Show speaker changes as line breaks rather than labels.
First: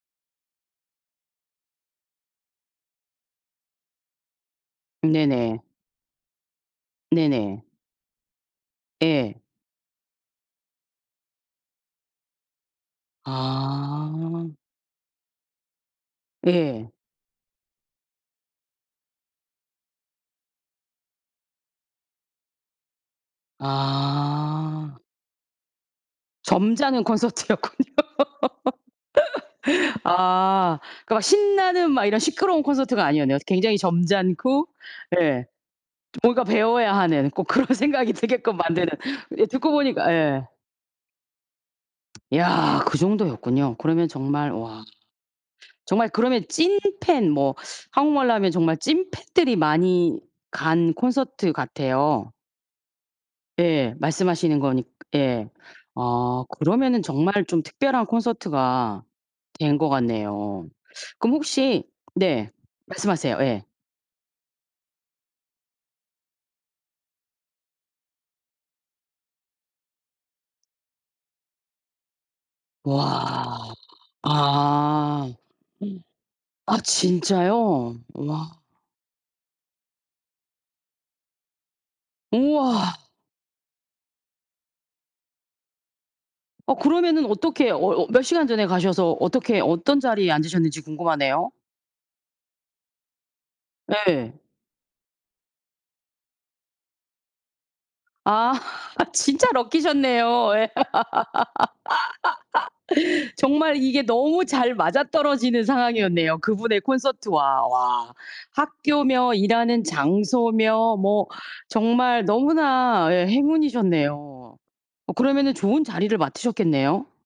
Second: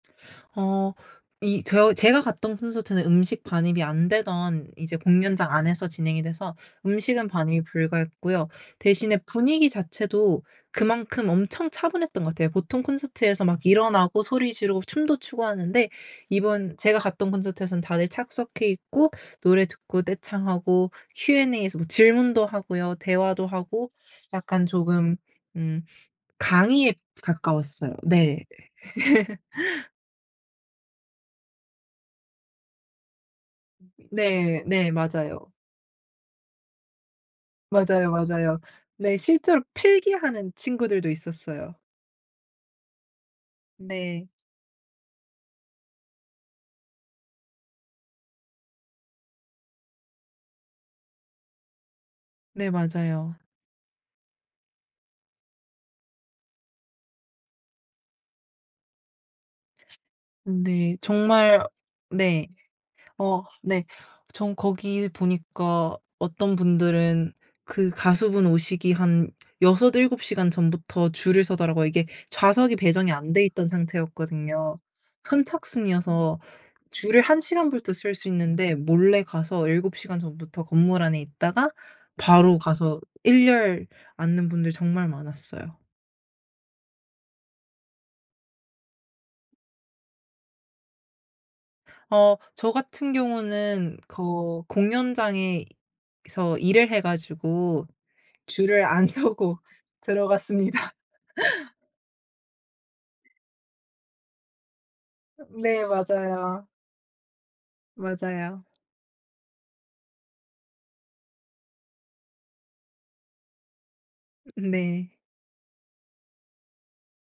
어 이 저 제가 갔던 콘서트는 음식 반입이 안 되던 이제 공연장
네네.
안에서 진행이 돼서 음식은
네네.
반입이 불가했고요. 대신에
예.
분위기 자체도 그만큼 엄청 차분했던 것 같아요. 보통 콘서트에서 막 일어나고
아.
소리 지르고 춤도 추고 하는데 이번
예.
제가 갔던 콘서트에서는 다들 착석해 있고 노래 듣고 떼창하고 Q&A에서 뭐 질문도 하고요. 대화도 하고 약간
아.
조금 음 강의에
점잖은 콘서트였군요.
가까웠어요. 네.
아. 그 막 신나는 막 이런 시끄러운 콘서트가 아니었네요. 굉장히
네.
점잖고
네.
예.
맞아요.
좀 뭔가 배워야 하는, 꼭 그런
맞아요,
생각이 들게끔
맞아요.
만드는.
근데
예
실제로
듣고 보니까 예.
필기하는 친구들도 있었어요.
야 그 정도였군요. 그러면
네.
정말 와. 정말 그러면 찐팬 뭐 한국말로 하면 정말 찐팬들이 많이 간 콘서트 같아요.
네, 맞아요.
예, 말씀하시는 거니까 예. 아 그러면은 정말 좀 특별한 콘서트가 된 것 같네요.
네.
그럼
정말
혹시
네.
네, 말씀하세요.
어
예.
네. 전 거기 보니까 어떤 분들은 그 가수 분 오시기 한 6-7 시간 전부터 줄을 서더라고요. 이게 좌석이 배정이 안 돼 있던
와.
상태였거든요.
아.
선착순이어서
아
줄을 1 시간부터
진짜요?
설 수
와.
있는데 몰래 가서 7 시간 전부터 건물 안에 있다가 바로 가서
우와.
1 열 앉는 분들 정말 많았어요.
어 그러면은 어떻게 어 어 몇 시간 전에 가셔서 어떻게 어떤 자리에 앉으셨는지 궁금하네요.
어 저 같은 경우는
네.
그 공연장에서 일을 해 가지고
아.
줄을 안
진짜
서고
럭키셨네요. 예.
들어갔습니다.
정말 이게 너무 잘 맞아 떨어지는
네
상황이었네요, 그
맞아요.
분의 콘서트와. 와.
맞아요.
학교며 일하는 장소며 뭐 정말 너무나 예. 행운이셨네요.
네.
어 그러면은 좋은 자리를 맡으셨겠네요?